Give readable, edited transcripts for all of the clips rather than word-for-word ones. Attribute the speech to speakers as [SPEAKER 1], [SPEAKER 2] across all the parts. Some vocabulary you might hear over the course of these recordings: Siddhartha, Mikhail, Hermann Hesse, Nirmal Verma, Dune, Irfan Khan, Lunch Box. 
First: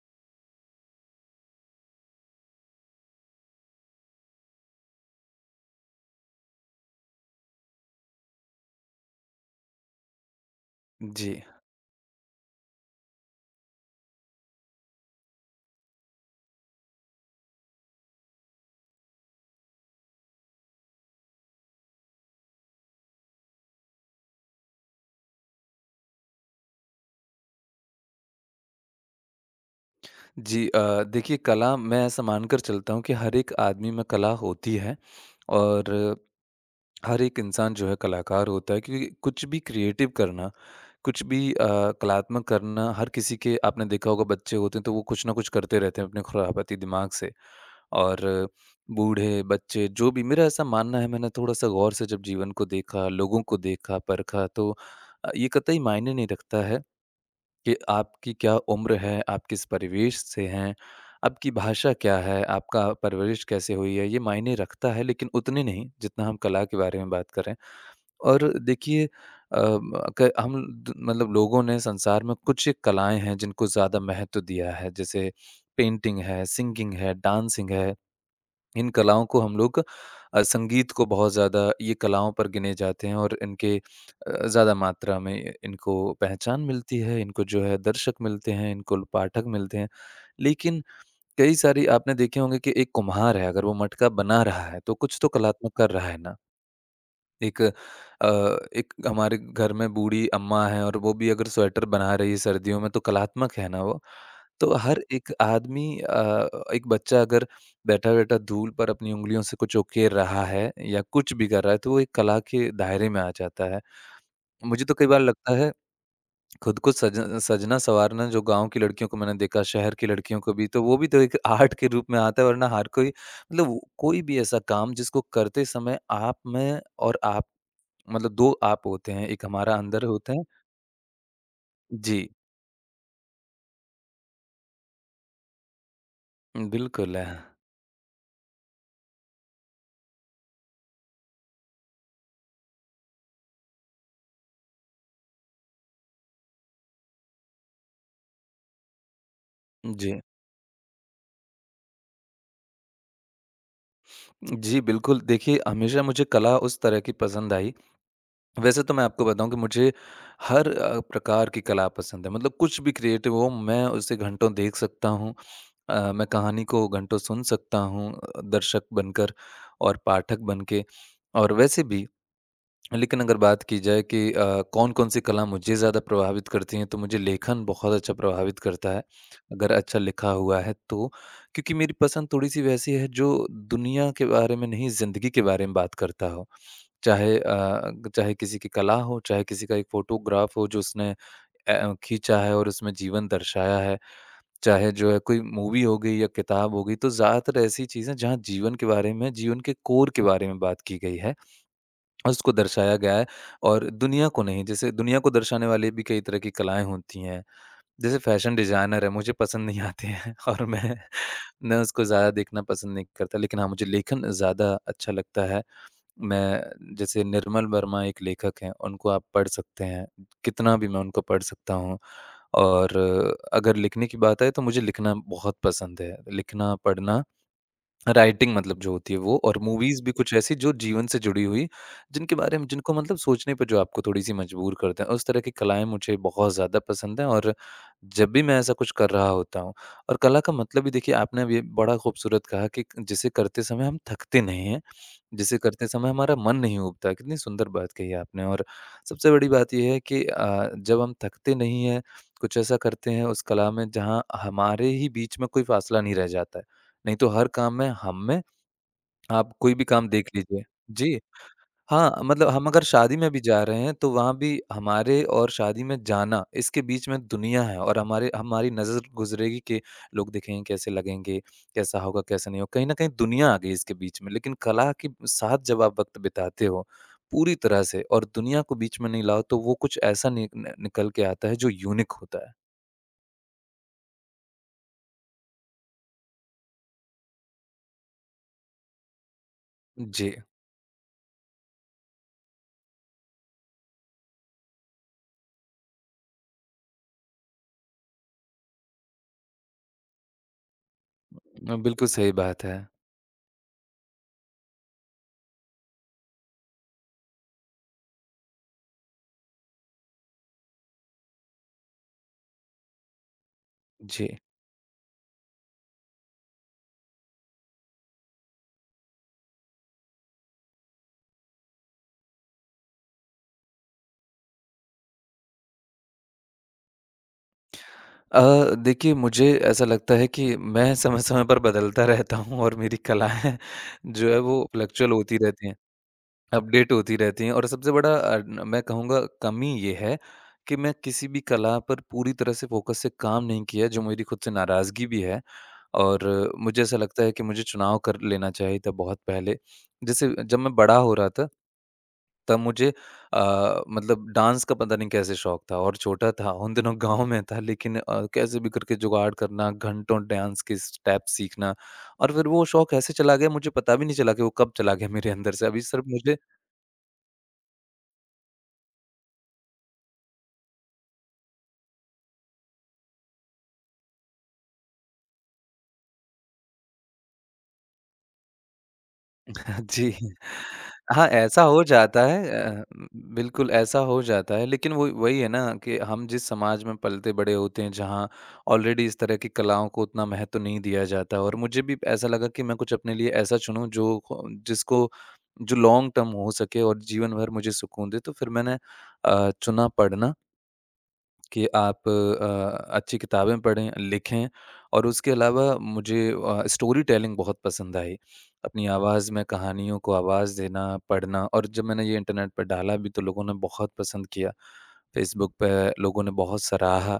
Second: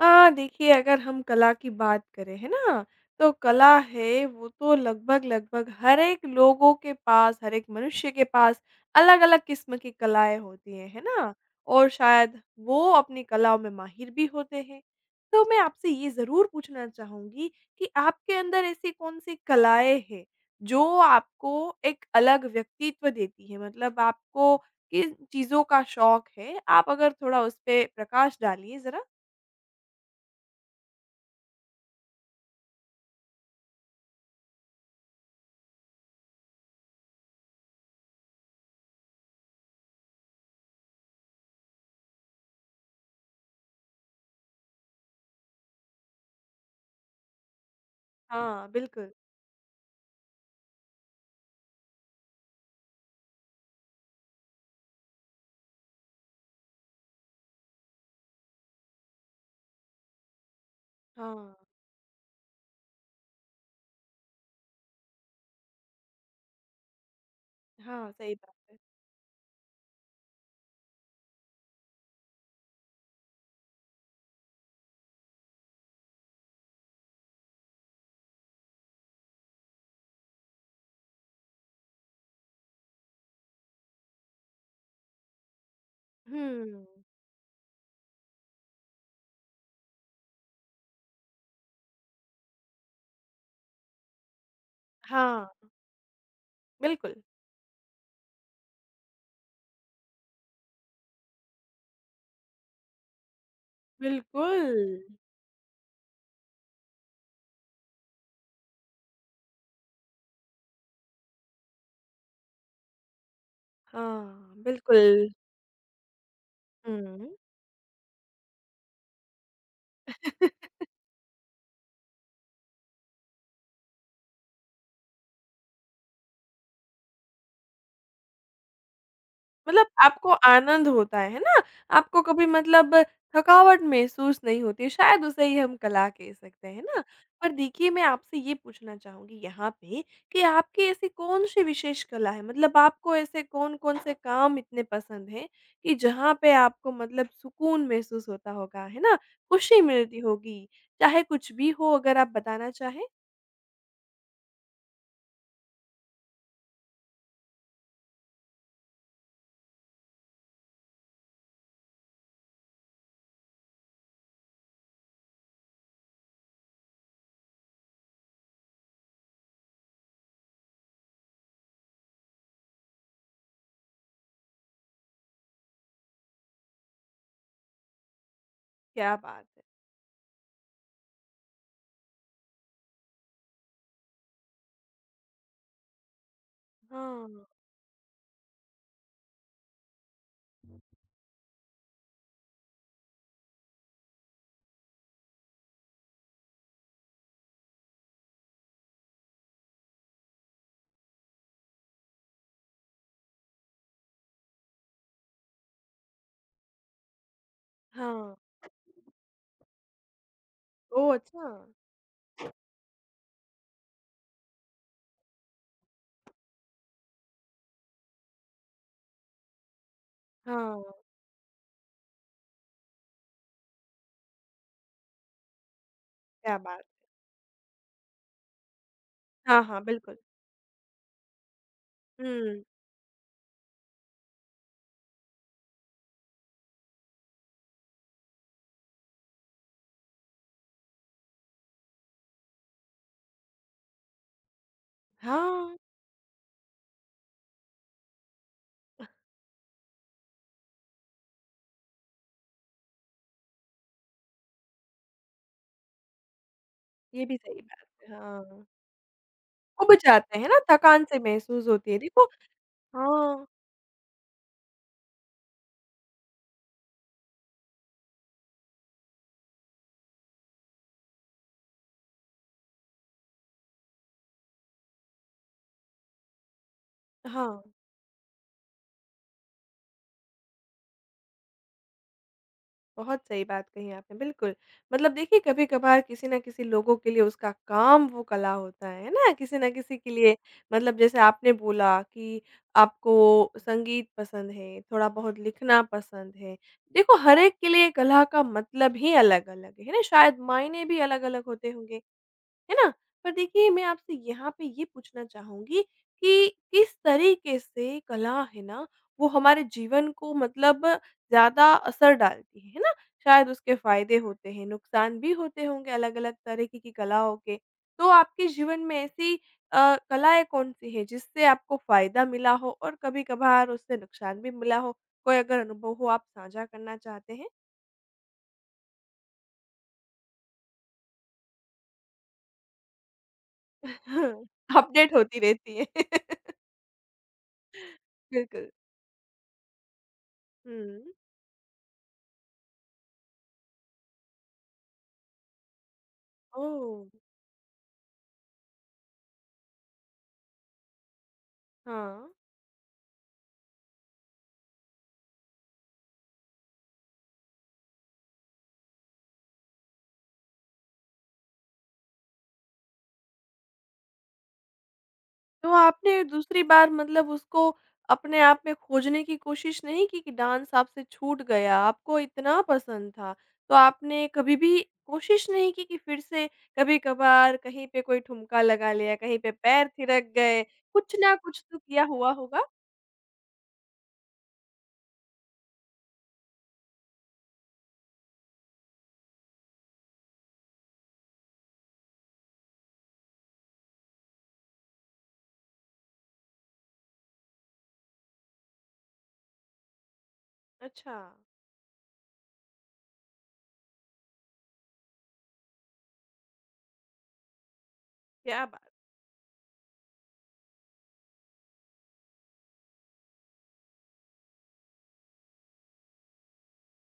[SPEAKER 1] हाँ, देखिए अगर हम कला की बात करें, है ना? तो कला है वो तो लगभग-लगभग हर एक लोगों के पास, हर एक मनुष्य के पास अलग-अलग किस्म की कलाएँ होती हैं, है ना?
[SPEAKER 2] जी।
[SPEAKER 1] और शायद वो अपनी कलाओं में माहिर भी होते हैं। तो मैं आपसे ये ज़रूर पूछना चाहूँगी कि आपके अंदर ऐसी कौन-सी कलाएँ हैं, जो आपको एक अलग व्यक्तित्व देती हैं? मतलब आपको किन चीज़ों का शौक है? आप अगर थोड़ा उस पे प्रकाश डालिए ज़रा।
[SPEAKER 2] जी देखिए कला मैं ऐसा मानकर चलता हूँ कि हर एक आदमी में कला होती है और हर एक इंसान जो है कलाकार होता है क्योंकि कुछ भी क्रिएटिव करना, कुछ भी कलात्मक करना हर किसी के आपने देखा होगा बच्चे होते हैं तो वो कुछ ना कुछ करते रहते हैं अपने खुराफाती दिमाग से। और
[SPEAKER 1] हाँ, बिल्कुल।
[SPEAKER 2] बूढ़े, बच्चे जो भी मेरा ऐसा मानना है मैंने थोड़ा-सा गौर से जब जीवन को देखा, लोगों को देखा, परखा तो ये कतई मायने नहीं रखता है कि आपकी क्या उम्र है, आप किस परिवेश से हैं, आपकी
[SPEAKER 1] हाँ,
[SPEAKER 2] भाषा क्या है, आपका परवरिश कैसे हुई है, ये मायने रखता है लेकिन उतने नहीं जितना हम कला के बारे में बात करें।
[SPEAKER 1] हाँ, सही
[SPEAKER 2] और
[SPEAKER 1] बात है।
[SPEAKER 2] देखिए अ, क हम द मतलब लोगों ने संसार में कुछ एक कलाएँ हैं जिनको ज़्यादा महत्व दिया है जैसे पेंटिंग है, सिंगिंग है, डांसिंग है। इन कलाओं को हम लोग संगीत को बहुत ज़्यादा ये कलाओं पर गिने जाते हैं और इनके ज़्यादा मात्रा में इनको पहचान
[SPEAKER 1] हुँ,
[SPEAKER 2] मिलती है, इनको जो है दर्शक मिलते हैं, इनको पाठक मिलते हैं। लेकिन कई सारी आपने देखे होंगे कि एक कुम्हार है, अगर वो मटका बना रहा है, तो कुछ तो
[SPEAKER 1] हाँ,
[SPEAKER 2] कलात्मक कर रहा है ना।
[SPEAKER 1] बिल्कुल,
[SPEAKER 2] एक अ, एक हमारे घर में बूढ़ी अम्मा हैं और वो भी अगर स्वेटर बना रही है सर्दियों में तो कलात्मक है ना वो।
[SPEAKER 1] बिल्कुल।
[SPEAKER 2] तो हर एक आदमी एक बच्चा अगर बैठा-बैठा धूल पर अपनी उँगलियों से कुछ उकेर रहा है या कुछ भी कर रहा है तो वो एक कला के दायरे में आ जाता है।
[SPEAKER 1] हाँ,
[SPEAKER 2] मुझे तो कई बार
[SPEAKER 1] बिल्कुल।
[SPEAKER 2] लगता है खुद को सज
[SPEAKER 1] हुँ।
[SPEAKER 2] सजना-सँवारना जो गाँव की लड़कियों को मैंने देखा, शहर की लड़कियों को भी तो वो भी तो एक आर्ट के रूप में आता है वरना हर कोई मतलब कोई भी ऐसा काम जिसको करते समय आप में और आप मतलब 2 आप होते हैं, एक हमारा
[SPEAKER 1] मतलब
[SPEAKER 2] अंदर
[SPEAKER 1] आपको
[SPEAKER 2] होता है।
[SPEAKER 1] आनंद होता है ना? आपको
[SPEAKER 2] जी,
[SPEAKER 1] कभी मतलब थकावट महसूस नहीं होती, शायद उसे ही हम कला कह सकते हैं, है ना?
[SPEAKER 2] बिल्कुल है।
[SPEAKER 1] पर देखिए मैं आपसे ये पूछना चाहूँगी यहाँ पे कि आपकी ऐसी कौन-सी विशेष कला है? मतलब आपको ऐसे कौन-कौन से काम इतने पसंद हैं कि जहाँ पे आपको मतलब सुकून महसूस होता होगा, है ना? खुशी मिलती
[SPEAKER 2] जी।
[SPEAKER 1] होगी, चाहे कुछ भी हो अगर आप बताना चाहें?
[SPEAKER 2] जी, बिल्कुल, देखिए हमेशा मुझे कला उस तरह की पसंद आई। वैसे तो मैं आपको बताऊँ कि मुझे हर प्रकार की कला पसंद है, मतलब कुछ भी क्रिएटिव हो, मैं उसे घंटों देख सकता हूँ। मैं कहानी को घंटों सुन सकता हूँ दर्शक बनकर और पाठक बन के और वैसे भी लेकिन अगर बात की जाए कि कौन-कौन सी कला मुझे ज़्यादा प्रभावित करती हैं, तो मुझे लेखन बहुत अच्छा प्रभावित करता है,
[SPEAKER 1] क्या बात है!
[SPEAKER 2] अगर अच्छा लिखा हुआ है तो। क्योंकि मेरी पसंद थोड़ी-सी वैसी है जो दुनिया के बारे में नहीं, ज़िंदगी के बारे में बात करता हो।
[SPEAKER 1] हाँ,
[SPEAKER 2] चाहे किसी की कला हो, चाहे किसी का एक फ़ोटोग्राफ हो जो उसने खींचा है और उसमें जीवन दर्शाया है। चाहे जो है कोई मूवी हो गई या किताब हो गई, तो ज़्यादातर ऐसी चीज़ें जहाँ जीवन के बारे में, जीवन के कोर के बारे में बात की गई है। उसको दर्शाया गया है और दुनिया को नहीं जैसे दुनिया को दर्शाने वाली भी कई तरह की कलाएँ होती हैं। जैसे
[SPEAKER 1] हाँ।
[SPEAKER 2] फैशन डिज़ाइनर है मुझे पसंद नहीं आते हैं और मैं
[SPEAKER 1] ओह! अच्छा।
[SPEAKER 2] मैं उसको ज़्यादा देखना पसंद नहीं करता लेकिन हाँ, मुझे लेखन ज़्यादा अच्छा लगता है। मैं जैसे निर्मल वर्मा एक लेखक हैं, उनको आप पढ़ सकते हैं, कितना
[SPEAKER 1] हाँ,
[SPEAKER 2] भी मैं उनको पढ़ सकता हूँ और अगर लिखने की बात आए तो मुझे लिखना बहुत पसंद है।
[SPEAKER 1] क्या
[SPEAKER 2] लिखना,
[SPEAKER 1] बात!
[SPEAKER 2] पढ़ना राइटिंग मतलब जो होती है वो और
[SPEAKER 1] हाँ, हाँ,
[SPEAKER 2] मूवीज़ भी
[SPEAKER 1] बिल्कुल।
[SPEAKER 2] कुछ ऐसी जो जीवन से जुड़ी हुई, जिनके बारे
[SPEAKER 1] हुँ।
[SPEAKER 2] में जिनको मतलब सोचने पे जो आपको थोड़ी-सी मजबूर करते हैं, उस तरह की कलाएँ मुझे बहुत ज़्यादा पसंद हैं और जब भी मैं ऐसा कुछ कर रहा होता हूँ और कला का मतलब भी देखिए आपने अभी बड़ा खूबसूरत कहा कि जिसे करते समय हम थकते नहीं हैं। जिसे
[SPEAKER 1] हाँ,
[SPEAKER 2] करते समय हमारा मन नहीं ऊबता। कितनी सुंदर बात कही आपने और सबसे बड़ी बात ये है कि जब हम थकते नहीं हैं, कुछ ऐसा करते हैं उस कला में जहाँ हमारे ही बीच में कोई फ़ासला नहीं रह जाता है। नहीं
[SPEAKER 1] ये
[SPEAKER 2] तो
[SPEAKER 1] भी
[SPEAKER 2] हर
[SPEAKER 1] सही
[SPEAKER 2] काम
[SPEAKER 1] बात
[SPEAKER 2] में
[SPEAKER 1] है,
[SPEAKER 2] हम में
[SPEAKER 1] हाँ।
[SPEAKER 2] आप कोई भी
[SPEAKER 1] उब
[SPEAKER 2] काम देख
[SPEAKER 1] जाते हैं ना,
[SPEAKER 2] लीजिए।
[SPEAKER 1] थकान से
[SPEAKER 2] जी।
[SPEAKER 1] महसूस होती है,
[SPEAKER 2] हाँ,
[SPEAKER 1] देखो
[SPEAKER 2] मतलब हम अगर शादी में भी
[SPEAKER 1] हाँ,
[SPEAKER 2] जा रहे हैं, तो वहाँ भी हमारे और शादी में जाना, इसके बीच में दुनिया है और हमारे हमारी नज़र गुज़रेगी कि लोग दिखेंगे कैसे लगेंगे, कैसा होगा, कैसा नहीं होगा। कहीं न कहीं दुनिया आ गई इसके बीच में, लेकिन कला के साथ जब आप वक़्त बिताते हो,
[SPEAKER 1] हाँ,
[SPEAKER 2] पूरी तरह से और दुनिया को बीच में नहीं लाओ, तो वो कुछ ऐसा नि न निकल के आता है, जो यूनिक होता है।
[SPEAKER 1] बहुत सही बात कही आपने, बिल्कुल। मतलब देखिए, कभी-कभार किसी न किसी लोगों के लिए उसका काम वो कला होता है ना? किसी न किसी के
[SPEAKER 2] जी,
[SPEAKER 1] लिए मतलब जैसे आपने बोला कि आपको संगीत पसंद है, थोड़ा-बहुत लिखना पसंद है। देखो, हर एक के लिए कला का मतलब ही अलग-अलग है ना? शायद मायने भी अलग-अलग होते होंगे।
[SPEAKER 2] बिल्कुल सही बात
[SPEAKER 1] है
[SPEAKER 2] है।
[SPEAKER 1] ना? पर देखिए मैं आपसे यहाँ पे ये पूछना चाहूँगी कि किस तरीके से कला है ना, वो हमारे जीवन को मतलब ज़्यादा असर डालती है ना? शायद उसके फ़ायदे
[SPEAKER 2] जी।
[SPEAKER 1] होते हैं, नुकसान भी होते होंगे अलग-अलग तरीके की कलाओं के। तो आपके जीवन में ऐसी कलाएँ कौन-सी हैं जिससे आपको फ़ायदा मिला हो और कभी-कभार उससे नुकसान भी मिला हो? कोई अगर अनुभव हो आप साझा करना चाहते हैं?
[SPEAKER 2] देखिए मुझे ऐसा लगता है कि मैं समय-समय पर बदलता रहता हूँ और मेरी कलाएँ जो है वो फ्लक्चुअल
[SPEAKER 1] अपडेट
[SPEAKER 2] होती
[SPEAKER 1] होती
[SPEAKER 2] रहती हैं,
[SPEAKER 1] रहती है।
[SPEAKER 2] अपडेट होती रहती हैं और सबसे बड़ा अ, न
[SPEAKER 1] बिल्कुल।
[SPEAKER 2] मैं कहूँगा कमी ये है कि मैं
[SPEAKER 1] हुँ।
[SPEAKER 2] किसी भी कला पर पूरी तरह से फ़ोकस से काम नहीं किया जो मेरी खुद से नाराज़गी भी है और मुझे ऐसा
[SPEAKER 1] ओह!
[SPEAKER 2] लगता है कि मुझे चुनाव कर लेना चाहिए था बहुत पहले। जैसे जब मैं बड़ा हो रहा था
[SPEAKER 1] हाँ,
[SPEAKER 2] तब मुझे मतलब डांस का पता नहीं कैसे शौक था और छोटा था उन दिनों गाँव में था लेकिन कैसे भी करके जुगाड़ करना, घंटों डांस के स्टेप सीखना और फिर वो शौक ऐसे चला गया मुझे पता भी नहीं चला कि वो कब चला गया मेरे अंदर से।
[SPEAKER 1] तो
[SPEAKER 2] अभी सिर्फ
[SPEAKER 1] आपने
[SPEAKER 2] मुझे
[SPEAKER 1] दूसरी बार मतलब उसको अपने आप में खोजने की कोशिश नहीं की कि डांस आपसे छूट गया, आपको इतना पसंद था, तो आपने कभी भी कोशिश नहीं की कि फिर से कभी-कभार कहीं पे कोई ठुमका लगा लिया, कहीं पे पैर
[SPEAKER 2] जी।
[SPEAKER 1] थिरक गए, कुछ
[SPEAKER 2] हाँ,
[SPEAKER 1] ना कुछ
[SPEAKER 2] ऐसा
[SPEAKER 1] तो
[SPEAKER 2] हो
[SPEAKER 1] किया
[SPEAKER 2] जाता
[SPEAKER 1] हुआ
[SPEAKER 2] है
[SPEAKER 1] होगा?
[SPEAKER 2] अ, बिल्कुल ऐसा हो जाता है, लेकिन वो वही है ना कि हम जिस समाज में पलते बड़े होते हैं, जहाँ ऑलरेडी इस तरह की कलाओं को उतना महत्व नहीं दिया जाता और मुझे भी ऐसा लगा कि मैं कुछ अपने लिए ऐसा चुनूँ जो ख जिसको जो लॉन्ग टर्म हो सके और जीवन भर मुझे सुकून दे, तो फिर मैंने चुना पढ़ना।
[SPEAKER 1] अच्छा,
[SPEAKER 2] कि आप अच्छी किताबें पढ़ें, लिखें और उसके अलावा मुझे स्टोरी टेलिंग बहुत पसंद आई।
[SPEAKER 1] क्या
[SPEAKER 2] अपनी
[SPEAKER 1] बात
[SPEAKER 2] आवाज़ में कहानियों को आवाज़ देना, पढ़ना और जब मैंने ये इंटरनेट पर डाला भी तो लोगों ने बहुत पसंद किया। फ़ेसबुक पे लोगों ने बहुत सराहा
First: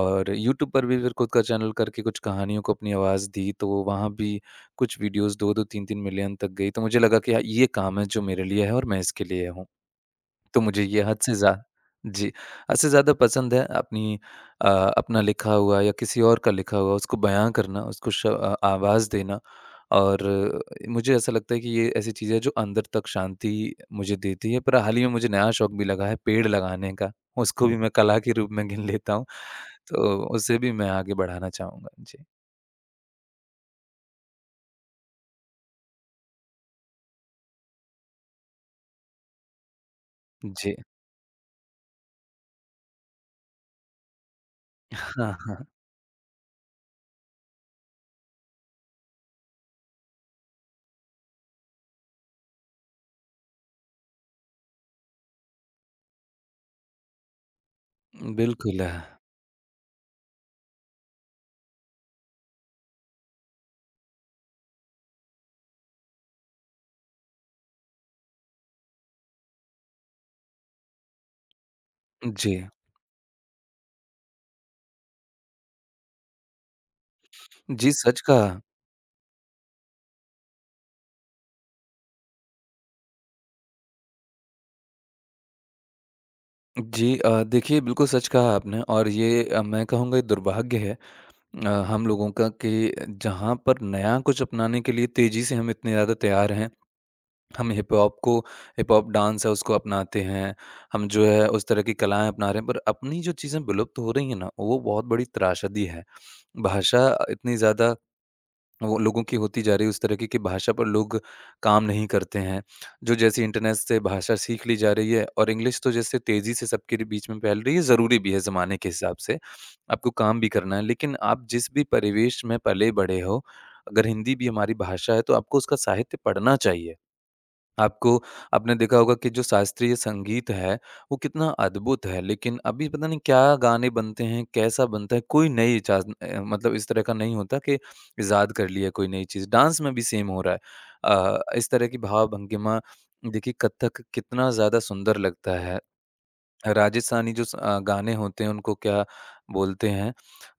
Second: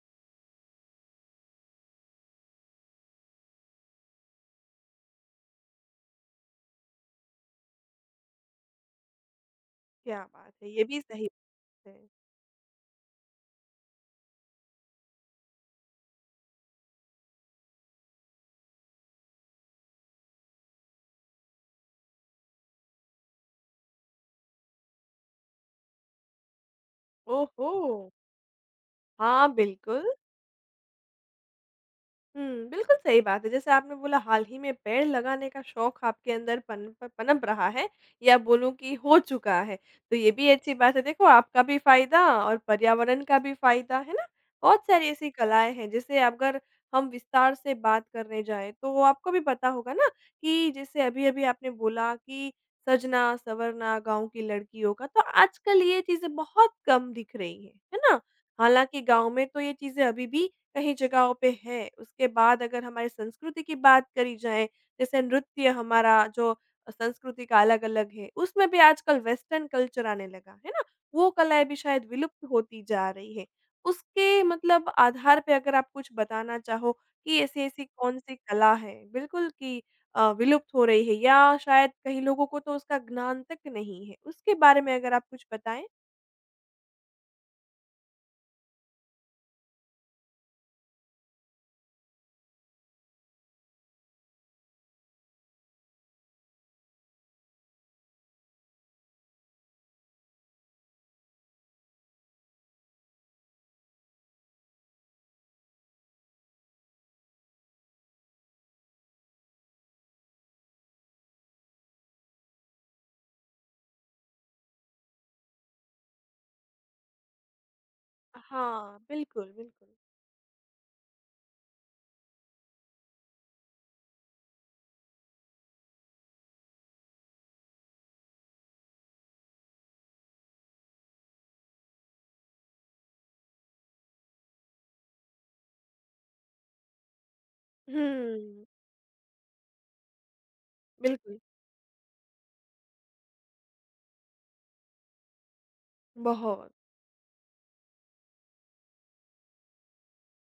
[SPEAKER 2] और यूट्यूब पर भी फिर खुद का चैनल करके कुछ कहानियों को अपनी आवाज़ दी, तो वहाँ भी कुछ वीडियोज़ 2-2, 3-3 मिलियन तक गई। तो मुझे लगा कि हाँ, ये काम है जो मेरे लिए है और मैं इसके लिए हूँ।
[SPEAKER 1] क्या बात
[SPEAKER 2] तो
[SPEAKER 1] है! ये
[SPEAKER 2] मुझे
[SPEAKER 1] भी
[SPEAKER 2] ये हद
[SPEAKER 1] सही
[SPEAKER 2] से
[SPEAKER 1] बात
[SPEAKER 2] ज़्या
[SPEAKER 1] है।
[SPEAKER 2] जी, हद से ज़्यादा पसंद है अ, अपना लिखा हुआ या किसी और का लिखा हुआ उसको बयाँ करना, उसको आवाज़ देना और मुझे ऐसा लगता है कि ये ऐसी चीज़ है जो अंदर तक शांति मुझे देती है। पर हाल ही में मुझे नया शौक भी लगा है पेड़ लगाने का, उसको
[SPEAKER 1] ओहो!
[SPEAKER 2] भी मैं कला के रूप में गिन लेता हूँ,
[SPEAKER 1] हाँ, बिल्कुल।
[SPEAKER 2] तो उसे भी मैं आगे बढ़ाना चाहूँगा। जी।
[SPEAKER 1] हुँ, बिल्कुल सही बात है। जैसे आपने बोला हाल ही में पेड़ लगाने का शौक आपके अंदर पन प पनप रहा है या बोलूँ कि हो चुका है। तो ये भी अच्छी
[SPEAKER 2] जी।
[SPEAKER 1] बात है देखो आपका भी फ़ायदा और पर्यावरण का भी फ़ायदा, है ना? बहुत सारी ऐसी
[SPEAKER 2] हाँ, हाँ।
[SPEAKER 1] कलाएँ हैं जैसे अगर हम विस्तार से बात करने जाएँ तो आपको भी पता होगा ना कि जैसे अभी-अभी आपने बोला कि सजना, संवरना गाँव की लड़कियों का, तो आजकल ये चीज़ें बहुत कम दिख रही हैं, है ना?
[SPEAKER 2] बिल्कुल है।
[SPEAKER 1] हालाँकि गाँव में तो ये चीज़ें अभी भी कई जगहों पे है। उसके बाद अगर हमारी संस्कृति की बात करी जाए, जैसे नृत्य हमारा जो संस्कृति का अलग-अलग है, उसमें भी आजकल वेस्टर्न कल्चर आने लगा, है ना? वो कलाएँ भी शायद विलुप्त
[SPEAKER 2] जी।
[SPEAKER 1] होती जा रही है। उसके मतलब आधार पे अगर आप कुछ बताना चाहो कि ऐसी-ऐसी
[SPEAKER 2] जी, सच
[SPEAKER 1] कौन-सी
[SPEAKER 2] कहा।
[SPEAKER 1] कला है बिल्कुल कि विलुप्त हो रही है या शायद कई लोगों को तो उसका ज्ञान तक नहीं है, उसके बारे में अगर आप कुछ बताएँ?
[SPEAKER 2] जी देखिए बिल्कुल सच कहा आपने और ये मैं कहूँगा ये दुर्भाग्य है हम लोगों का कि जहाँ पर नया कुछ अपनाने के लिए तेज़ी से हम इतने ज़्यादा तैयार हैं। हम हिप हॉप डांस है उसको अपनाते हैं। हम जो है उस तरह की कलाएँ अपना रहे हैं पर अपनी जो चीज़ें विलुप्त हो रही हैं ना, वो बहुत बड़ी त्रासदी है। भाषा इतनी ज़्यादा वो लोगों की होती जा रही है उस तरीके की कि भाषा पर लोग काम नहीं करते हैं। जो जैसे इंटरनेट से भाषा सीख ली जा रही है और इंग्लिश तो जैसे तेज़ी से सबके र बीच में फैल रही है, ज़रूरी भी है ज़माने के
[SPEAKER 1] हाँ,
[SPEAKER 2] हिसाब से।
[SPEAKER 1] बिल्कुल, बिल्कुल।
[SPEAKER 2] आपको काम भी करना है, लेकिन आप जिस भी परिवेश में पले-बढ़े हो, अगर हिंदी भी हमारी भाषा है तो आपको उसका साहित्य पढ़ना चाहिए। आपको आपने देखा होगा कि जो शास्त्रीय संगीत है, वो कितना अद्भुत है, लेकिन अभी पता नहीं क्या गाने बनते हैं, कैसा बनता है, कोई नई मतलब इस तरह का नहीं होता कि इजाद
[SPEAKER 1] हुँ,
[SPEAKER 2] कर लिया कोई नई चीज़। डांस में भी सेम हो रहा है।
[SPEAKER 1] बिल्कुल,
[SPEAKER 2] इस तरह की भाव भंगिमा देखिए कथक कितना ज़्यादा सुंदर लगता है।
[SPEAKER 1] बहुत।
[SPEAKER 2] राजस्थानी जो गाने होते हैं उनको क्या बोलते हैं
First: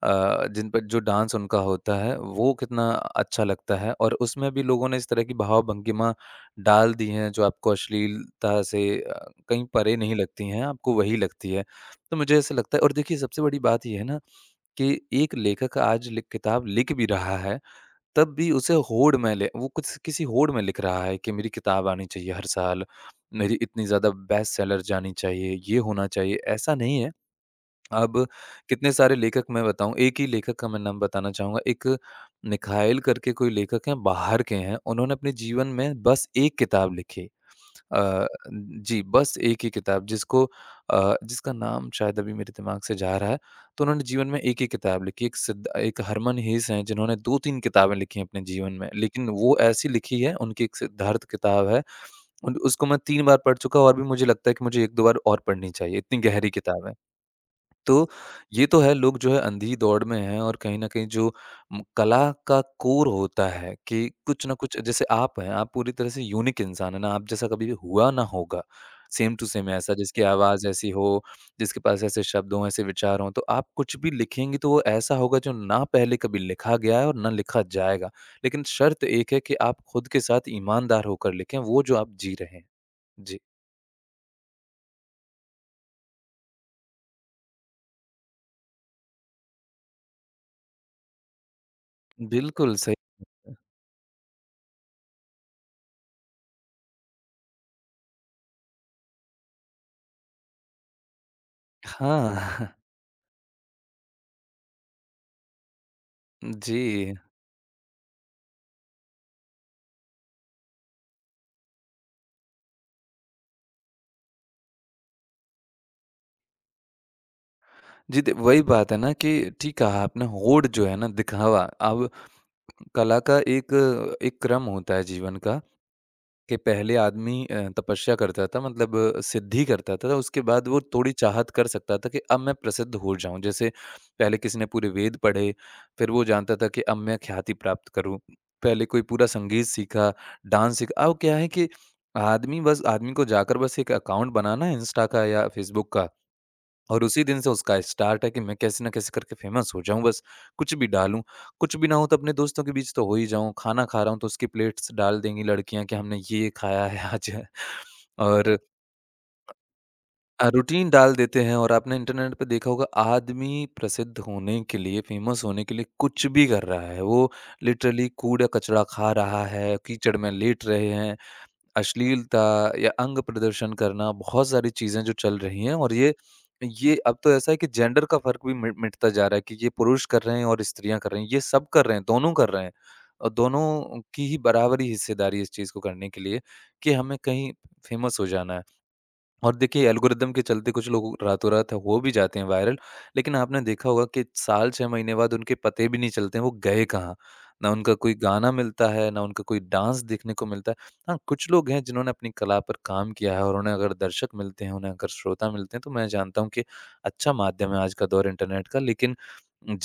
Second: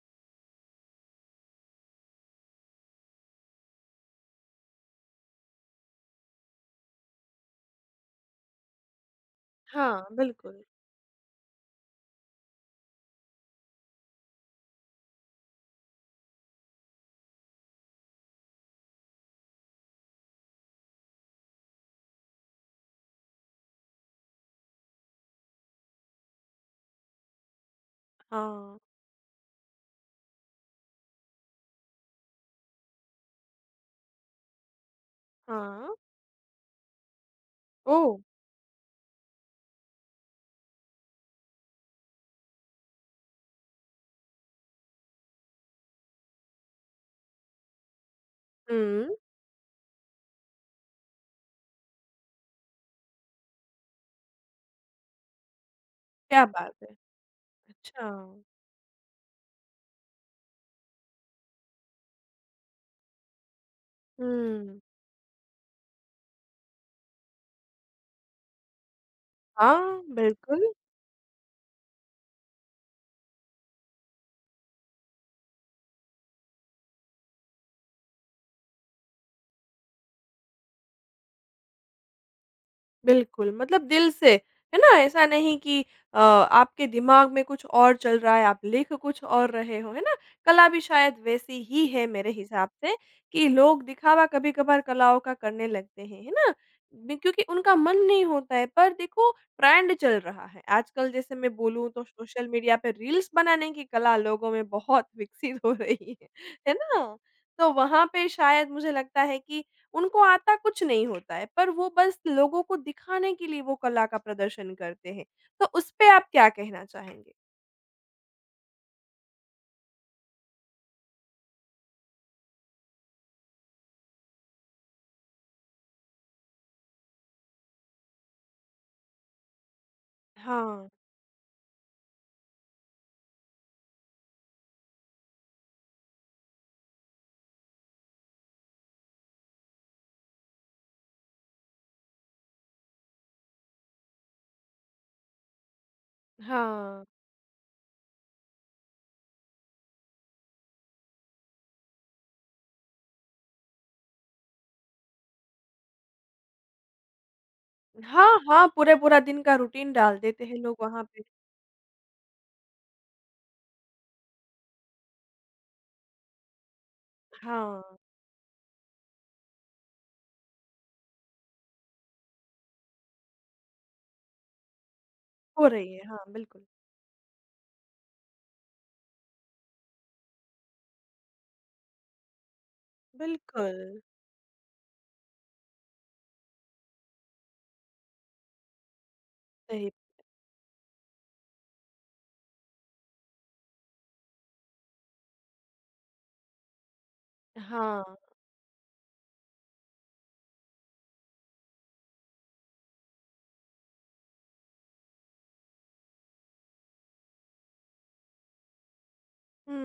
[SPEAKER 2] जिन पर जो डांस उनका होता है वो कितना अच्छा लगता है और उसमें भी लोगों ने इस तरह की भाव-भंगिमा डाल दी हैं जो आपको अश्लीलता से कहीं परे
[SPEAKER 1] हाँ,
[SPEAKER 2] नहीं लगती
[SPEAKER 1] बिल्कुल।
[SPEAKER 2] हैं, आपको वही लगती है। तो मुझे ऐसा लगता है और देखिए सबसे बड़ी बात ये है ना कि एक लेखक आज लिख किताब लिख भी रहा है तब भी उसे होड़ में ले वो कुछ किसी होड़ में लिख रहा है कि मेरी किताब आनी चाहिए हर साल, मेरी इतनी ज़्यादा बेस्ट सेलर जानी चाहिए, ये होना चाहिए, ऐसा नहीं है। अब
[SPEAKER 1] हाँ,
[SPEAKER 2] कितने सारे लेखक मैं बताऊँ, एक ही लेखक का मैं नाम बताना चाहूँगा, एक मिखाइल करके कोई लेखक हैं, बाहर के हैं, उन्होंने अपने जीवन
[SPEAKER 1] हाँ।
[SPEAKER 2] में बस 1 किताब लिखी।
[SPEAKER 1] ओह!
[SPEAKER 2] अ, जी, बस 1 ही किताब जिसको जिसका नाम शायद अभी मेरे दिमाग से जा रहा है, तो उन्होंने जीवन में 1 ही किताब लिखी। एक हरमन हीस हैं, जिन्होंने 2-3 किताबें लिखी हैं अपने जीवन में,
[SPEAKER 1] हुँ,
[SPEAKER 2] लेकिन वो ऐसी लिखी है, उनकी एक सिद्धार्थ किताब है, उन उसको मैं 3 बार पढ़ चुका हूँ और भी मुझे लगता है कि मुझे 1-2 बार और पढ़नी चाहिए, इतनी
[SPEAKER 1] क्या
[SPEAKER 2] गहरी
[SPEAKER 1] बात है!
[SPEAKER 2] किताब है। तो
[SPEAKER 1] अच्छा।
[SPEAKER 2] ये तो है लोग जो है अंधी दौड़ में हैं और कहीं न कहीं जो म कला का कोर होता है कि कुछ ना कुछ
[SPEAKER 1] हुँ।
[SPEAKER 2] जैसे आप हैं, आप पूरी तरह से यूनिक इंसान हैं ना, आप जैसा कभी भी हुआ ना होगा। सेम टू सेम ऐसा
[SPEAKER 1] हाँ,
[SPEAKER 2] जिसकी
[SPEAKER 1] बिल्कुल।
[SPEAKER 2] आवाज़ ऐसी हो, जिसके पास ऐसे शब्द हों, ऐसे विचार हों, तो आप कुछ भी लिखेंगी तो वो ऐसा होगा जो ना पहले कभी लिखा गया है और ना लिखा जाएगा। लेकिन शर्त एक है कि आप खुद के साथ ईमानदार होकर लिखें, वो जो आप जी रहे हैं। जी।
[SPEAKER 1] बिल्कुल, मतलब दिल से, है ना? ऐसा नहीं कि आपके दिमाग में कुछ और चल रहा है, आप लिख कुछ और रहे हो, है ना? कला भी शायद वैसी ही है मेरे हिसाब
[SPEAKER 2] बिल्कुल
[SPEAKER 1] से
[SPEAKER 2] सही।
[SPEAKER 1] कि लोग दिखावा कभी-कभार कलाओं का करने लगते हैं, है ना? बि क्योंकि उनका मन नहीं होता है, पर देखो ट्रेंड चल रहा है। आजकल जैसे मैं बोलूँ तो सोशल
[SPEAKER 2] हाँ।
[SPEAKER 1] मीडिया पे रील्स बनाने की कला लोगों में बहुत विकसित हो रही है
[SPEAKER 2] जी।
[SPEAKER 1] ना? तो वहाँ पे शायद मुझे लगता है कि उनको आता कुछ नहीं होता है, पर वो बस लोगों को दिखाने के लिए वो कला का प्रदर्शन करते हैं। तो उसपे आप क्या कहना चाहेंगे?
[SPEAKER 2] जी, दे वही बात है ना कि ठीक कहा आपने होड़ जो है ना दिखावा अब कला का एक एक क्रम होता है जीवन का कि पहले आदमी तपस्या करता था मतलब सिद्धि करता था उसके बाद वो
[SPEAKER 1] हाँ,
[SPEAKER 2] थोड़ी चाहत कर सकता था कि अब मैं प्रसिद्ध हो जाऊं जैसे पहले किसी ने पूरे वेद पढ़े फिर वो जानता था कि अब मैं ख्याति प्राप्त करूं पहले कोई पूरा संगीत सीखा डांस सीखा अब क्या है कि आदमी को जाकर बस एक अकाउंट बनाना है इंस्टा का या फेसबुक का
[SPEAKER 1] हाँ।
[SPEAKER 2] और उसी दिन से उसका स्टार्ट है कि मैं कैसे ना कैसे करके फेमस हो जाऊँ बस, कुछ भी डालूँ। कुछ भी ना हो तो अपने दोस्तों के बीच तो हो ही जाऊँ, खाना खा रहा हूँ तो उसकी प्लेट्स डाल देंगी लड़कियाँ कि हमने ये खाया है आज।
[SPEAKER 1] हाँ,
[SPEAKER 2] और
[SPEAKER 1] हाँ, पूरा-पूरा दिन का रूटीन डाल देते हैं लोग
[SPEAKER 2] रूटीन
[SPEAKER 1] वहाँ
[SPEAKER 2] डाल
[SPEAKER 1] पे।
[SPEAKER 2] देते हैं और आपने इंटरनेट पे देखा होगा आदमी प्रसिद्ध होने के लिए, फेमस होने के लिए कुछ भी कर रहा है। वो
[SPEAKER 1] हाँ,
[SPEAKER 2] लिटरली कूड़ा-कचरा खा रहा है, कीचड़ में लेट रहे हैं। अश्लीलता या अंग प्रदर्शन करना, बहुत सारी चीज़ें जो चल रही
[SPEAKER 1] हो
[SPEAKER 2] हैं
[SPEAKER 1] रही
[SPEAKER 2] और
[SPEAKER 1] है।
[SPEAKER 2] ये
[SPEAKER 1] हाँ, बिल्कुल।
[SPEAKER 2] ये अब तो ऐसा है कि जेंडर का फ़र्क भी मि मिटता जा रहा है कि ये पुरुष कर रहे हैं और स्त्रियाँ कर रही हैं, ये सब कर रहे हैं, दोनों कर रहे हैं। और
[SPEAKER 1] बिल्कुल,
[SPEAKER 2] दोनों की ही बराबरी हिस्सेदारी है इस चीज़ को करने के लिए कि हमें कहीं फेमस हो जाना है। और देखिए
[SPEAKER 1] सही।
[SPEAKER 2] एल्गोरिदम के चलते कुछ लोग रातों-रात हो भी जाते हैं वायरल, लेकिन आपने देखा होगा कि साल 6 महीने बाद उनके पते भी नहीं चलते हैं, वो गए कहाँ? ना उनका
[SPEAKER 1] हाँ,
[SPEAKER 2] कोई गाना मिलता है, ना उनका कोई डांस देखने को मिलता है। हाँ, कुछ लोग हैं जिन्होंने अपनी कला पर काम किया है और उन्हें अगर दर्शक मिलते हैं, उन्हें अगर श्रोता मिलते हैं, तो मैं जानता हूँ कि अच्छा माध्यम है आज का दौर इंटरनेट का। लेकिन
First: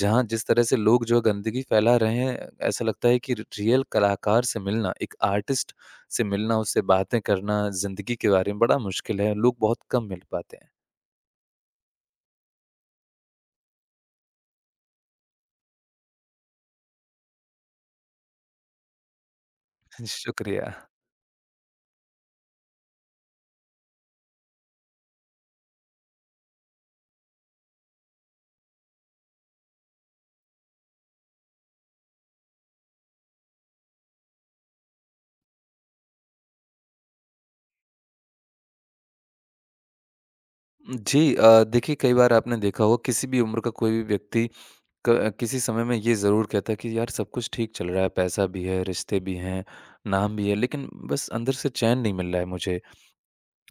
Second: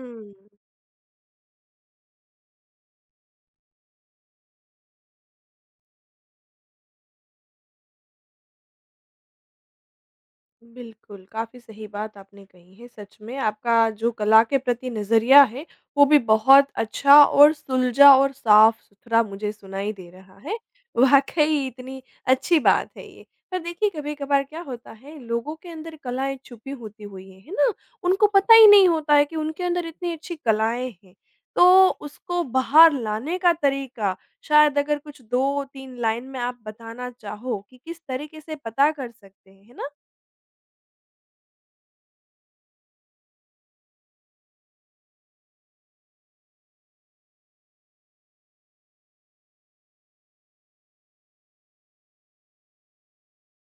[SPEAKER 2] जहाँ जिस तरह से लोग जो है गंदगी फैला रहे हैं, ऐसा लगता है कि र रियल कलाकार से मिलना, एक आर्टिस्ट से मिलना, उससे बातें करना, ज़िंदगी के बारे में बड़ा मुश्किल है, लोग बहुत कम मिल पाते हैं।
[SPEAKER 1] बिल्कुल, काफ़ी सही बात आपने कही है सच में, आपका जो कला के प्रति नज़रिया है, वो भी बहुत अच्छा और सुलझा और साफ-सुथरा मुझे सुनाई दे रहा है।
[SPEAKER 2] शुक्रिया।
[SPEAKER 1] वाक़ई इतनी अच्छी बात है ये। पर देखिए कभी-कभार क्या होता है, लोगों के अंदर कलाएँ छुपी होती हुई हैं, है ना? उनको पता ही नहीं होता है कि उनके अंदर इतनी अच्छी कलाएँ हैं। तो उसको बाहर लाने का तरीका शायद अगर कुछ 2-3 लाइन में आप बताना चाहो कि किस तरीके से पता कर सकते हैं, है ना?
[SPEAKER 2] जी देखिए कई बार आपने देखा होगा किसी भी उम्र का कोई भी व्यक्ति क किसी समय में ये ज़रूर कहता है कि यार सब कुछ ठीक चल रहा है, पैसा भी है, रिश्ते भी हैं, नाम भी है, लेकिन बस अंदर से चैन नहीं मिल रहा है मुझे।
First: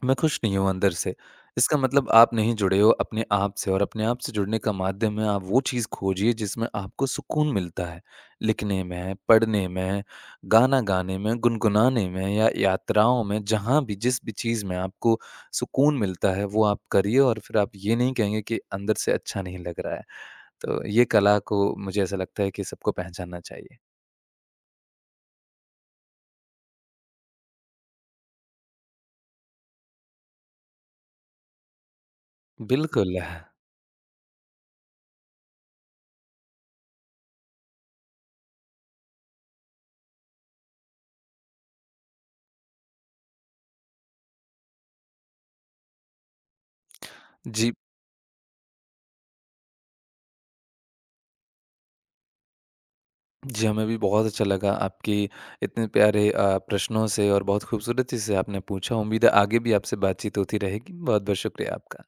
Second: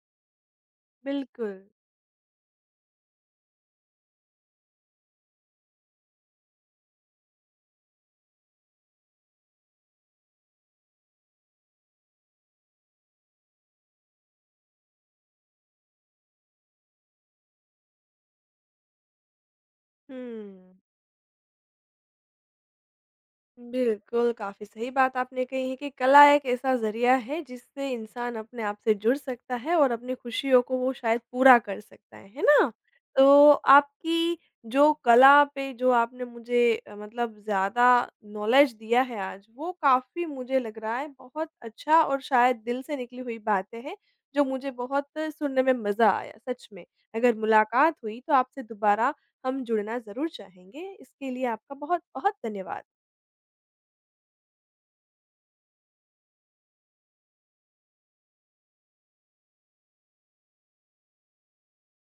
[SPEAKER 2] मैं खुश नहीं हूँ अंदर से।
[SPEAKER 1] बिल्कुल।
[SPEAKER 2] इसका मतलब आप नहीं जुड़े हो अपने आप से और अपने आप से जुड़ने का माध्यम है आप वो चीज़ खोजिए जिसमें आपको सुकून मिलता है। लिखने में, पढ़ने में, गाना गाने में, गुनगुनाने में या यात्राओं में जहाँ भी जिस भी चीज़ में आपको सुकून मिलता है वो आप करिए और फिर आप ये नहीं कहेंगे कि अंदर से अच्छा नहीं लग रहा है।
[SPEAKER 1] हुँ।
[SPEAKER 2] तो ये कला को मुझे ऐसा लगता है कि सबको पहचानना चाहिए।
[SPEAKER 1] बिल्कुल, काफ़ी सही बात आपने कही है कि कला एक ऐसा ज़रिया है जिससे इंसान अपने आप से जुड़ सकता है और अपनी खुशियों को वो शायद पूरा कर सकता है ना?
[SPEAKER 2] बिल्कुल।
[SPEAKER 1] तो आपकी जो कला पे जो आपने मुझे मतलब ज़्यादा नॉलेज दिया है आज, वो काफ़ी मुझे लग रहा है बहुत अच्छा और शायद दिल से निकली हुई बातें हैं, जो मुझे बहुत सुनने में मज़ा आया, सच में। अगर
[SPEAKER 2] जी।
[SPEAKER 1] मुलाकात हुई तो आपसे दोबारा हम जुड़ना ज़रूर चाहेंगे। इसके लिए आपका बहुत-बहुत धन्यवाद।
[SPEAKER 2] जी, हमें भी बहुत अच्छा लगा आपकी इतने प्यारे प्रश्नों से और बहुत खूबसूरती से आपने पूछा। उम्मीद है आगे भी आपसे बातचीत होती रहेगी। बहुत-बहुत शुक्रिया आपका।